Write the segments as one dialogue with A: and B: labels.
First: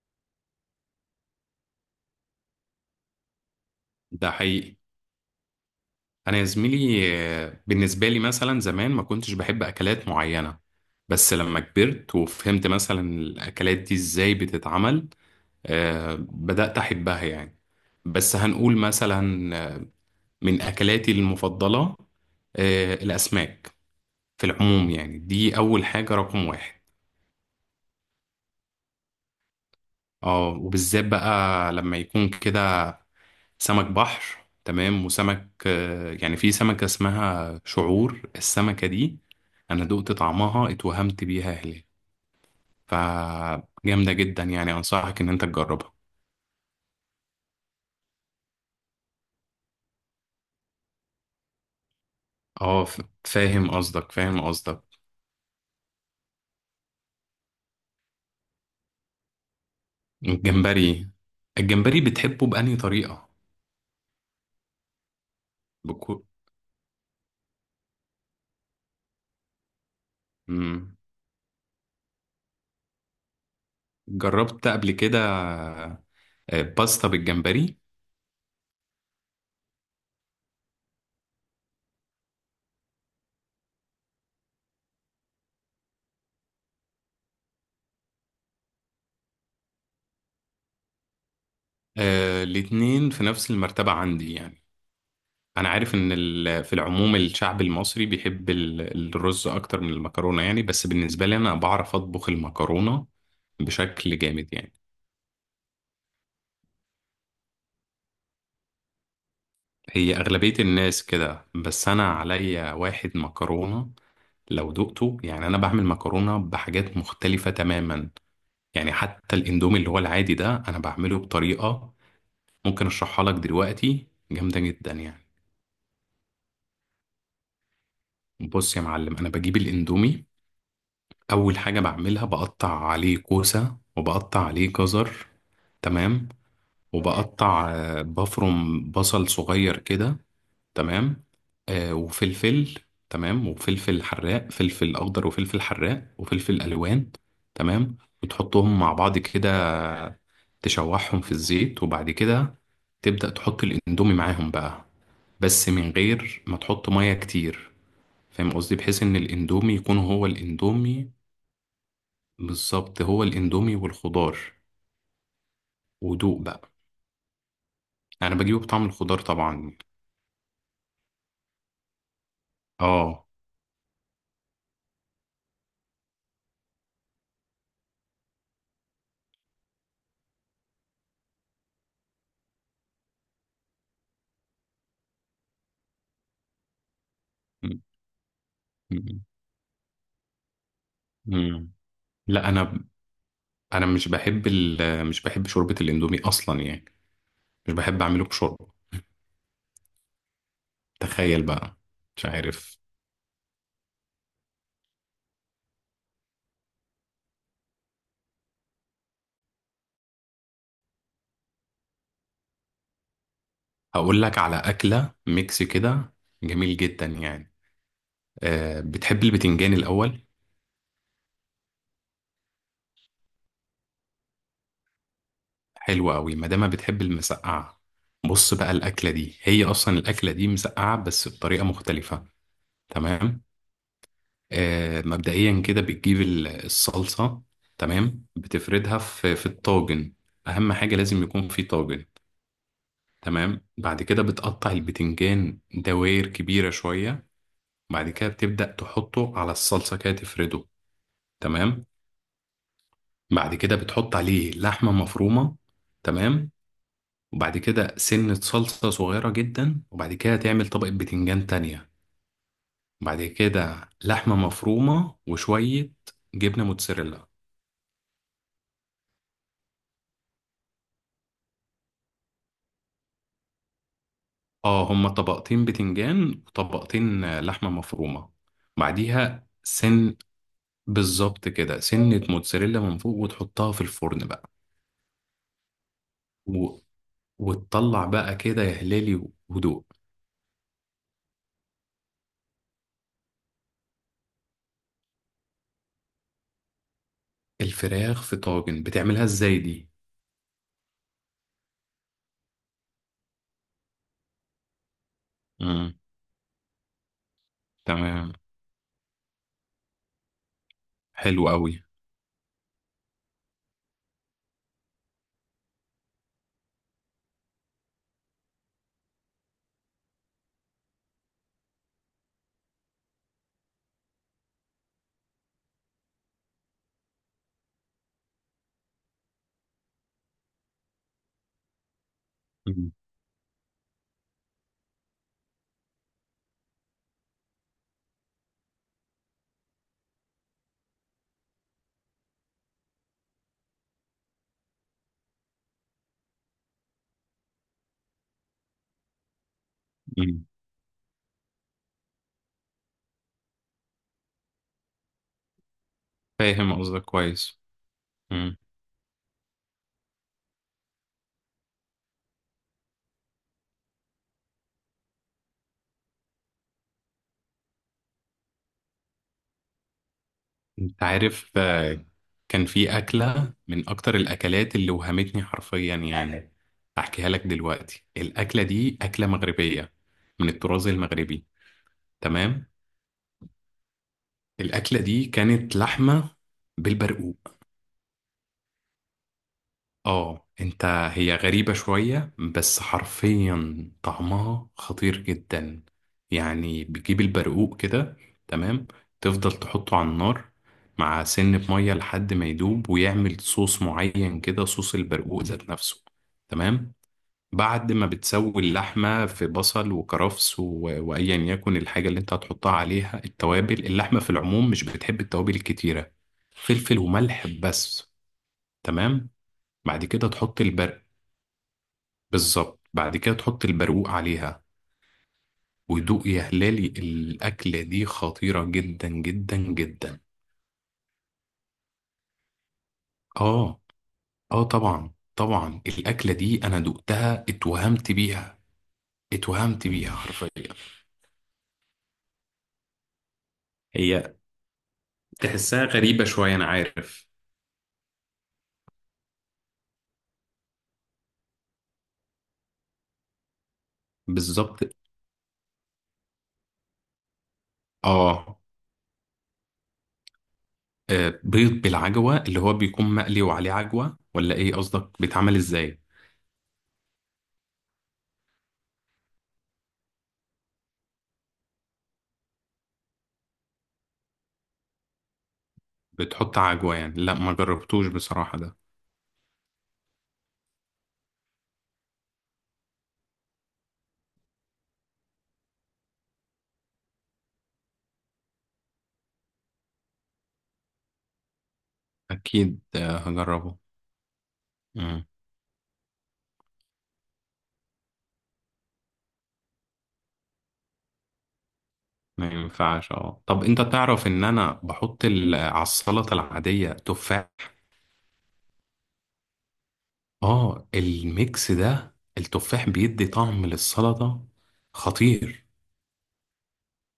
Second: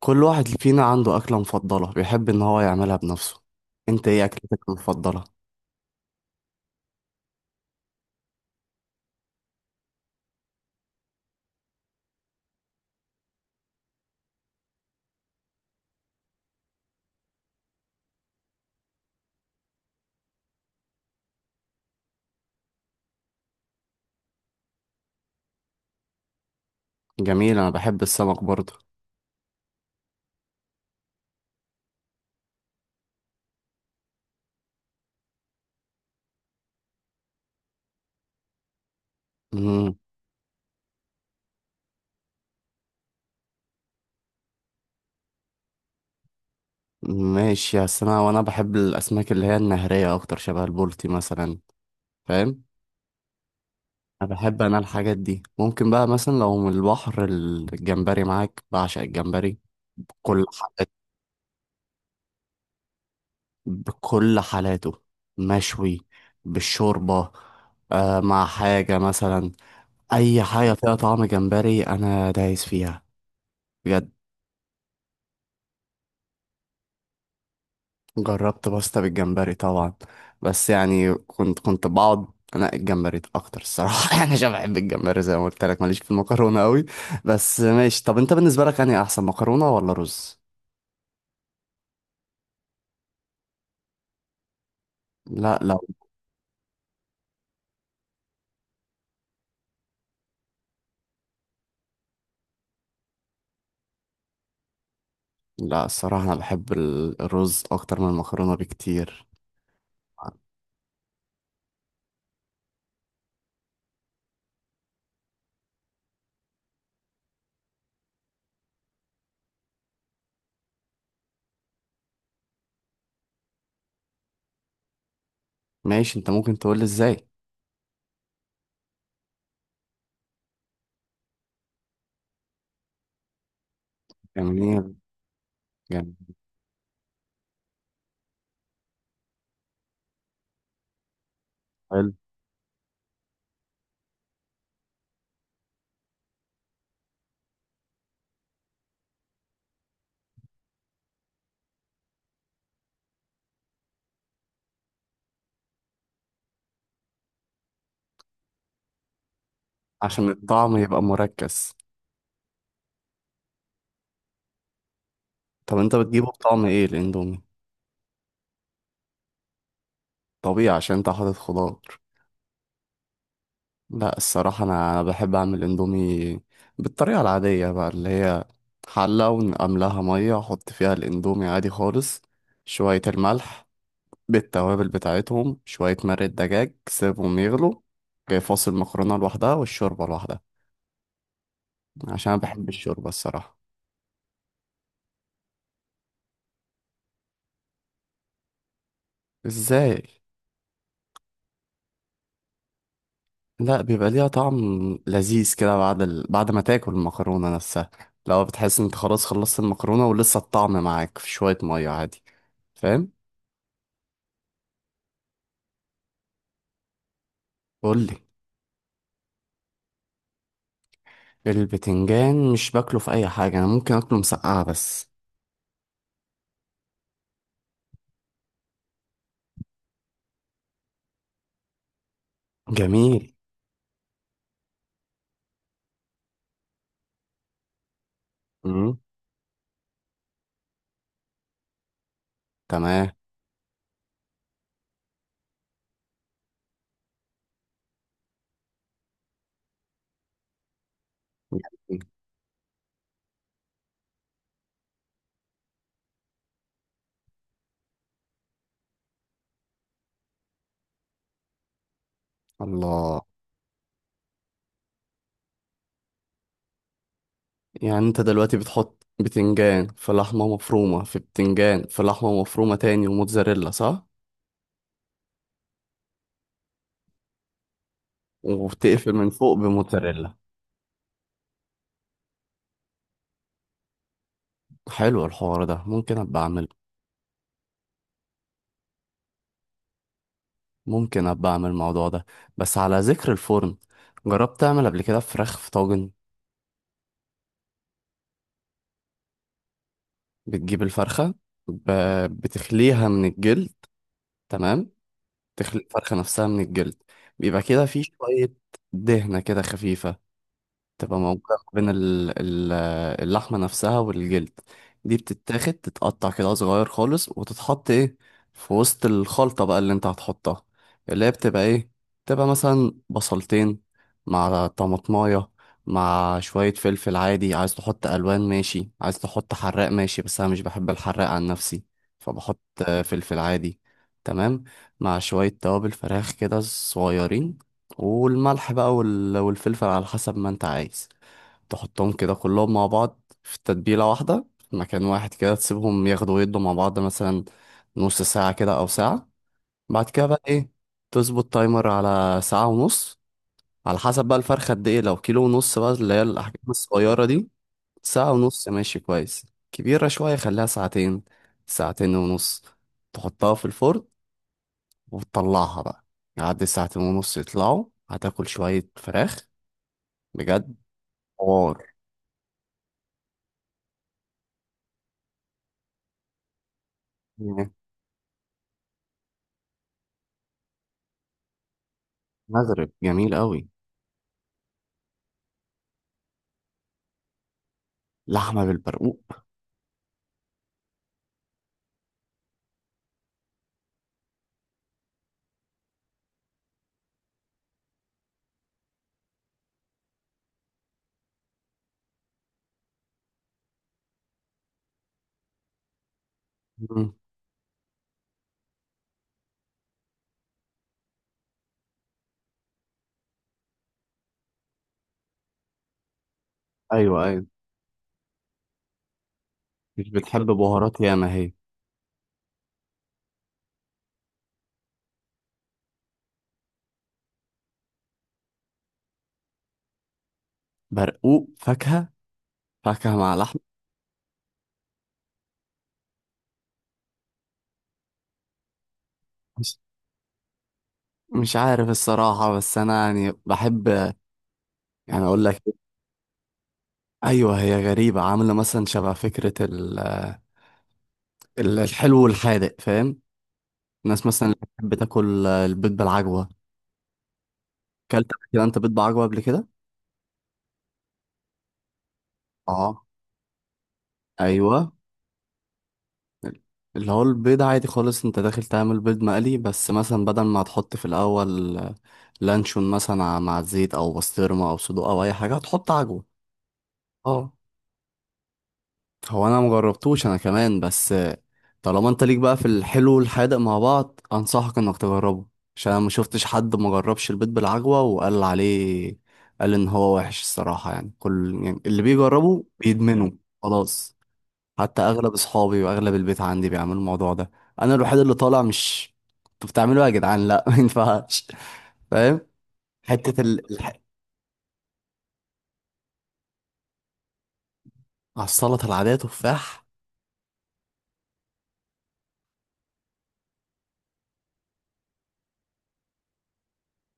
A: كل واحد فينا عنده أكلة مفضلة بيحب إن هو يعملها بنفسه. أنت إيه
B: ده
A: أكلتك
B: حقيقي.
A: المفضلة؟
B: انا يا زميلي، بالنسبه لي مثلا زمان ما كنتش بحب اكلات معينه. بس لما كبرت وفهمت مثلا الاكلات دي ازاي بتتعمل بدات احبها يعني. بس هنقول مثلا من اكلاتي المفضله الاسماك في العموم، يعني دي اول حاجه رقم واحد.
A: جميل، أنا بحب السمك برضه.
B: اه، وبالذات بقى لما يكون كده سمك بحر، تمام، وسمك، يعني في سمكة اسمها شعور، السمكة دي أنا
A: مم.
B: دقت طعمها اتوهمت بيها هلال، فجامدة جدا يعني. أنصحك إن أنت تجربها.
A: ماشي يا، أنا بحب الأسماك اللي هي النهرية أكتر، شبه البولتي مثلا. فاهم؟
B: اه، فاهم قصدك،
A: أنا
B: فاهم
A: بحب أنا
B: قصدك.
A: الحاجات دي، ممكن بقى مثلا لو من البحر الجمبري معاك، بعشق الجمبري. بكل حالات
B: الجمبري. الجمبري بتحبه بأنهي طريقة؟
A: بكل حالاته، مشوي،
B: بكو...
A: بالشوربة، آه مع حاجة مثلا. أي حاجة فيها
B: مم.
A: طعم جمبري أنا دايس فيها بجد.
B: جربت قبل كده باستا بالجمبري.
A: جربت باستا بالجمبري طبعا، بس يعني كنت بقعد انقي الجمبري اكتر الصراحه يعني، عشان بحب الجمبري زي ما قلت لك، ماليش في المكرونه قوي. بس ماشي. طب انت، بالنسبه لك، انهي احسن، مكرونه ولا رز؟
B: الاتنين في نفس المرتبة عندي يعني.
A: لا
B: انا
A: لا.
B: عارف ان في العموم الشعب المصري بيحب الرز اكتر من المكرونه يعني، بس بالنسبه لي انا بعرف اطبخ المكرونه بشكل جامد يعني.
A: لا الصراحه انا بحب الرز اكتر من المكرونه بكتير.
B: هي اغلبيه الناس كده، بس انا عليا واحد مكرونه لو دقته يعني. انا بعمل مكرونه بحاجات مختلفه تماما، يعني حتى الاندومي اللي هو العادي ده انا بعمله بطريقه ممكن اشرحها لك دلوقتي، جامده جدا يعني.
A: ماشي، انت ممكن تقول لي ازاي.
B: بص يا معلم، انا بجيب الاندومي، اول حاجه بعملها بقطع عليه كوسه وبقطع عليه
A: جميل.
B: جزر. تمام
A: جميل.
B: تمام. وبقطع آه، بفرم بصل صغير كده. تمام.
A: حلو.
B: وفلفل. تمام، وفلفل حراق، فلفل اخضر وفلفل حراق وفلفل الوان. تمام. وتحطهم مع بعض كده، تشوحهم في الزيت، وبعد كده تبدأ تحط الاندومي معاهم بقى، بس من غير ما تحط ميه كتير. فاهم قصدي؟ بحيث ان الاندومي يكون هو
A: عشان الطعم يبقى
B: الاندومي
A: مركز.
B: بالظبط، هو الاندومي والخضار،
A: طب انت بتجيبه
B: ودوق
A: بطعم
B: بقى.
A: ايه الاندومي؟
B: انا بجيبه بطعم الخضار طبعا.
A: طبيعي عشان انت حاطط خضار.
B: اه.
A: لا الصراحة، أنا بحب أعمل إندومي بالطريقة العادية بقى، اللي هي حلة ونقملها مية، أحط فيها الإندومي عادي خالص، شوية الملح، بالتوابل بتاعتهم، شوية مرق دجاج، سيبهم يغلوا.
B: م-
A: جاي فاصل، المكرونة
B: م-
A: لوحدها والشوربة لوحدها.
B: م.
A: عشان أنا
B: لا،
A: بحب
B: انا
A: الشوربة الصراحة.
B: انا مش بحب مش بحب شوربة الاندومي اصلا يعني. مش بحب اعمله بشوربة.
A: إزاي؟
B: تخيل بقى، مش عارف.
A: لا، بيبقى ليها طعم لذيذ كده بعد بعد ما تاكل المكرونة نفسها. لو بتحس إن أنت خلاص خلصت المكرونة ولسه الطعم معاك في شوية مية، عادي. فاهم؟
B: هقول لك على اكلة ميكس كده، جميل جدا يعني.
A: قولي.
B: أه، بتحب البتنجان الاول؟
A: البتنجان مش باكله في اي حاجه، انا ممكن اكله مسقعه بس.
B: حلو قوي ما دام بتحب المسقعة. بص بقى، الاكلة دي هي اصلا الاكلة دي مسقعة بس بطريقة مختلفة.
A: جميل.
B: تمام. مبدئيا كده بتجيب الصلصة، تمام،
A: امم
B: بتفردها في الطاجن. أهم حاجة لازم يكون في طاجن.
A: تمام.
B: تمام. بعد كده بتقطع البتنجان دوائر كبيرة شوية، بعد كده بتبدأ تحطه على الصلصة كده تفرده. تمام.
A: جميل.
B: بعد كده بتحط عليه لحمة مفرومة، تمام، وبعد كده سنة صلصة صغيرة جدا، وبعد كده تعمل طبقة بتنجان تانية،
A: الله.
B: بعد كده لحمة مفرومة، وشوية جبنة موتزاريلا.
A: يعني انت دلوقتي بتحط بتنجان في لحمه مفرومه في بتنجان في لحمه مفرومه تاني وموتزاريلا، صح؟
B: اه، هما طبقتين بتنجان وطبقتين لحمة مفرومة.
A: وبتقفل من
B: بعديها
A: فوق
B: سن
A: بموتزاريلا.
B: بالظبط كده، سنة موتزاريلا من فوق وتحطها في الفرن بقى.
A: حلو، الحوار ده ممكن ابقى اعمل.
B: و... وتطلع بقى كده يا هلالي، هدوء.
A: ممكن ابقى اعمل الموضوع ده. بس على ذكر الفرن، جربت تعمل قبل كده فراخ في طاجن؟
B: الفراخ في طاجن بتعملها ازاي دي؟
A: بتجيب الفرخه، ب... بتخليها من الجلد. تمام، تخلي
B: امم.
A: الفرخة نفسها من الجلد. بيبقى كده فيه
B: تمام.
A: شوية دهنة كده خفيفة تبقى
B: حلو
A: موجودة
B: قوي.
A: بين اللحمة نفسها والجلد. دي بتتاخد، تتقطع كده صغير خالص، وتتحط ايه في وسط الخلطة بقى اللي انت هتحطها، اللي هي بتبقى ايه؟ بتبقى مثلا بصلتين مع طماطماية، مع شوية فلفل عادي. عايز تحط ألوان، ماشي. عايز تحط حراق، ماشي. بس أنا مش بحب الحراق عن نفسي، فبحط
B: مم.
A: فلفل عادي. تمام. مع شوية توابل فراخ كده صغيرين، والملح بقى والفلفل على حسب ما انت عايز. تحطهم كده كلهم مع بعض في تتبيلة واحدة، في مكان واحد كده، تسيبهم ياخدوا ويدوا مع بعض مثلا نص ساعة كده أو ساعة. بعد كده بقى
B: مم.
A: إيه؟ تظبط تايمر على ساعة ونص، على حسب بقى الفرخة قد إيه. لو كيلو ونص بقى، اللي هي الأحجام
B: فاهم قصدك
A: الصغيرة دي،
B: كويس.
A: ساعة
B: إمم.
A: ونص ماشي كويس. كبيرة شوية، خليها ساعتين، ساعتين ونص. تحطها في الفرن وتطلعها بقى. يعدي ساعتين ونص، يطلعوا، هتاكل شوية فراخ بجد.
B: انت عارف
A: حوار.
B: كان في أكلة من أكتر الأكلات اللي وهمتني حرفيا يعني. أحكيها لك
A: مم.
B: دلوقتي. الأكلة دي أكلة مغربية، من الطراز المغربي. تمام.
A: مغرب جميل قوي.
B: الأكلة دي كانت لحمة بالبرقوق.
A: لحمة بالبرقوق.
B: اه انت، هي غريبة شوية بس حرفيا طعمها خطير جدا. يعني بتجيب البرقوق كده، تمام، تفضل تحطه على النار مع سن مية لحد ما يدوب ويعمل صوص معين كده، صوص البرقوق ذات نفسه. تمام.
A: مم.
B: بعد ما بتسوي اللحمة في بصل وكرفس وأيا يكن الحاجة اللي انت هتحطها عليها. التوابل اللحمة في العموم مش بتحب التوابل الكتيرة، فلفل
A: ايوه ايوه.
B: وملح بس. تمام. بعد
A: مش
B: كده
A: بتحب
B: تحط
A: بهارات
B: البرق
A: ياما هي.
B: بالظبط، بعد كده تحط البرقوق عليها، ودوق يا هلالي. الأكلة دي خطيرة جدا جدا جدا.
A: برقوق فاكهة؟ فاكهة مع لحمة.
B: آه، آه، طبعا طبعا. الأكلة دي أنا دقتها اتوهمت بيها،
A: مش
B: اتوهمت بيها حرفيا.
A: مش عارف الصراحة، بس انا يعني بحب،
B: هي
A: يعني اقول لك،
B: تحسها غريبة شوية، أنا عارف.
A: ايوه هي غريبه، عامله مثلا شبه فكره الحلو والحادق، فاهم؟ الناس مثلا اللي
B: بالظبط.
A: بتحب تاكل البيض بالعجوه. اكلت قبل
B: آه.
A: كده انت بيض بعجوه قبل كده؟
B: بيض بالعجوة اللي هو
A: اه.
B: بيكون مقلي وعليه عجوة، ولا إيه
A: ايوه.
B: قصدك؟ بيتعمل إزاي؟
A: اللي هو البيض عادي خالص، انت داخل تعمل بيض مقلي، بس مثلا بدل ما هتحط في الاول لانشون مثلا مع الزيت، او بسطرمه، او صدوق، او اي حاجه، هتحط عجوه.
B: بتحط عجوة يعني؟ لا،
A: اه،
B: ما جربتوش بصراحة ده.
A: هو انا مجربتوش انا كمان بس. طالما انت ليك بقى في الحلو والحادق مع بعض، انصحك انك تجربه. عشان انا ما شفتش حد ما جربش البيت بالعجوة وقال عليه، قال ان هو وحش الصراحة. يعني كل، يعني اللي بيجربه
B: أكيد
A: بيدمنه.
B: هجربه.
A: خلاص. حتى
B: مم.
A: اغلب اصحابي واغلب البيت عندي بيعملوا الموضوع ده. انا الوحيد اللي طالع مش انتوا بتعملوا إيه يا جدعان؟ لا ما ينفعش. فاهم؟
B: ما ينفعش.
A: حتة
B: اه، طب
A: ال...
B: انت
A: الح...
B: تعرف ان انا بحط على السلطه العاديه تفاح.
A: على السلطة العادية تفاح؟
B: اه، الميكس ده، التفاح بيدي طعم للسلطه خطير.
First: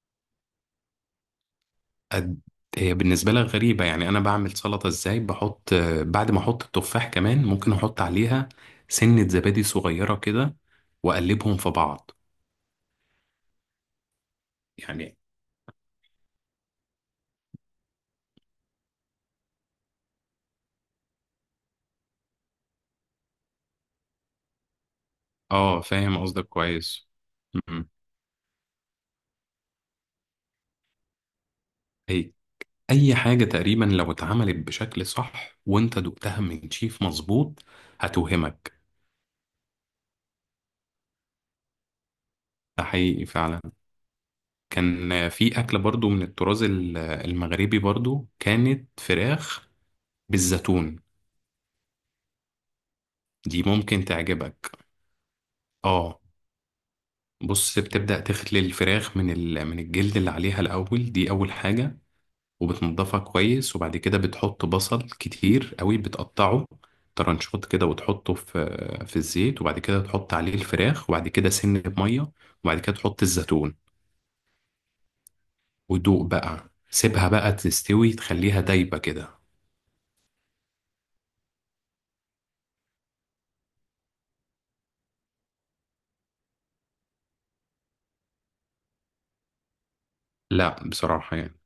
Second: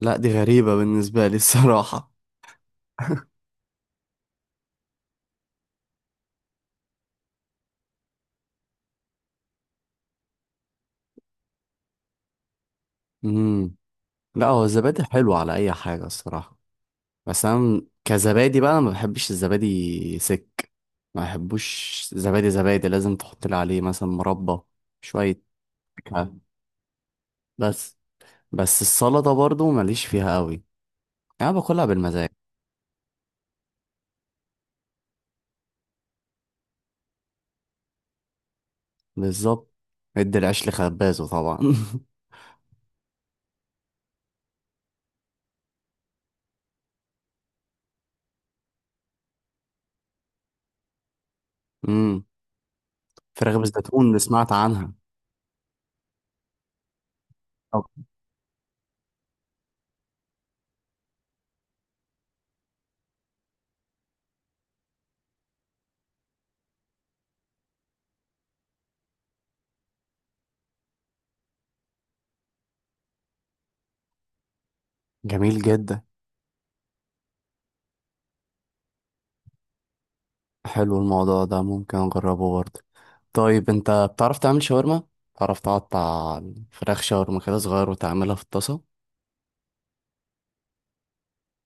A: لا دي غريبة بالنسبة لي الصراحة.
B: قد- هي بالنسبه لك غريبه يعني. انا بعمل سلطه ازاي؟ بحط بعد ما احط التفاح كمان ممكن احط عليها سنه زبادي صغيره كده، واقلبهم في بعض.
A: مم. لا هو الزبادي
B: يعني.
A: حلو على اي حاجه الصراحه، بس انا كزبادي بقى ما بحبش الزبادي سك. ما بحبوش. زبادي زبادي لازم تحط لي عليه مثلا مربى، شويه
B: اه، فاهم
A: فاكهة.
B: قصدك كويس. م-
A: بس بس السلطه برضو ماليش فيها قوي، انا باكلها
B: م.
A: بالمزاج.
B: اي حاجة تقريبا لو اتعملت بشكل صح، وانت دقتها من شيف مظبوط، هتوهمك.
A: بالظبط. ادي العيش لخبازه طبعا.
B: ده حقيقي فعلا. كان في اكلة برضو من الطراز المغربي برضو، كانت فراخ بالزيتون.
A: امم. فراخ
B: دي ممكن
A: بالزيتون اللي سمعت
B: تعجبك.
A: عنها.
B: اه، بص،
A: طب.
B: بتبدأ تخلي الفراخ من من الجلد اللي عليها الاول، دي اول حاجة. وبتنضفها كويس، وبعد كده بتحط بصل كتير قوي، بتقطعه ترنشات كده وتحطه في الزيت، وبعد كده تحط عليه الفراخ، وبعد كده سن بمية، وبعد كده تحط الزيتون
A: جميل جدا.
B: ودوق بقى. سيبها بقى تستوي، تخليها دايبة كده.
A: حلو الموضوع ده، ممكن اجربه برضه. طيب انت بتعرف تعمل شاورما؟ بتعرف تقطع الفراخ شاورما كده صغير وتعملها في الطاسه؟
B: لا بصراحة يعني.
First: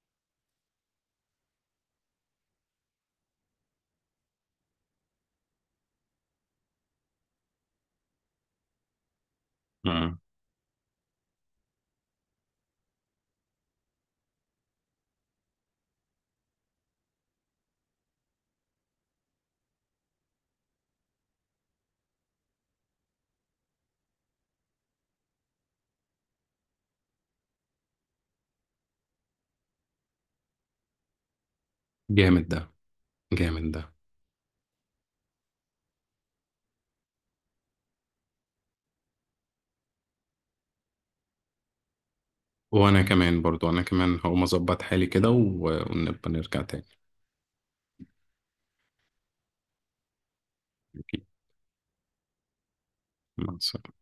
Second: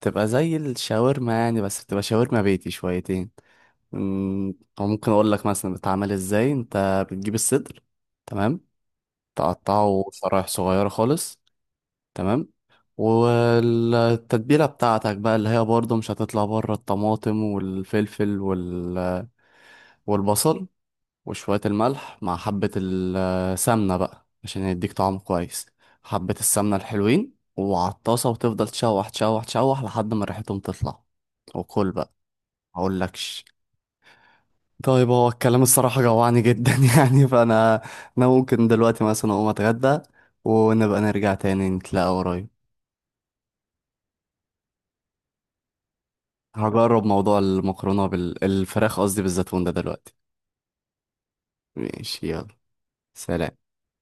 A: تبقى زي الشاورما، يعني بس بتبقى شاورما بيتي شويتين. أمم، او ممكن اقول لك مثلا بتعمل ازاي. انت بتجيب الصدر، تمام، تقطعه
B: مم.
A: شرايح صغيره خالص. تمام. والتتبيله بتاعتك بقى اللي هي برضه مش هتطلع بره، الطماطم والفلفل والبصل، وشوية الملح، مع حبة السمنة بقى عشان يديك طعم كويس. حبة السمنة الحلوين وعلى الطاسة، وتفضل تشوح تشوح تشوح لحد ما ريحتهم تطلع، وكل بقى.
B: جامد ده،
A: مقولكش.
B: جامد ده.
A: طيب هو الكلام الصراحة جوعني جدا يعني. فأنا، أنا ممكن دلوقتي مثلا أقوم أتغدى ونبقى نرجع تاني نتلاقى قريب.
B: وانا كمان برضو، انا كمان هقوم اظبط حالي كده ونبقى نرجع تاني.
A: هجرب موضوع المكرونة الفراخ قصدي بالزيتون ده دلوقتي.
B: أكيد.
A: ماشي يلا.
B: مع
A: سلام.
B: السلامة.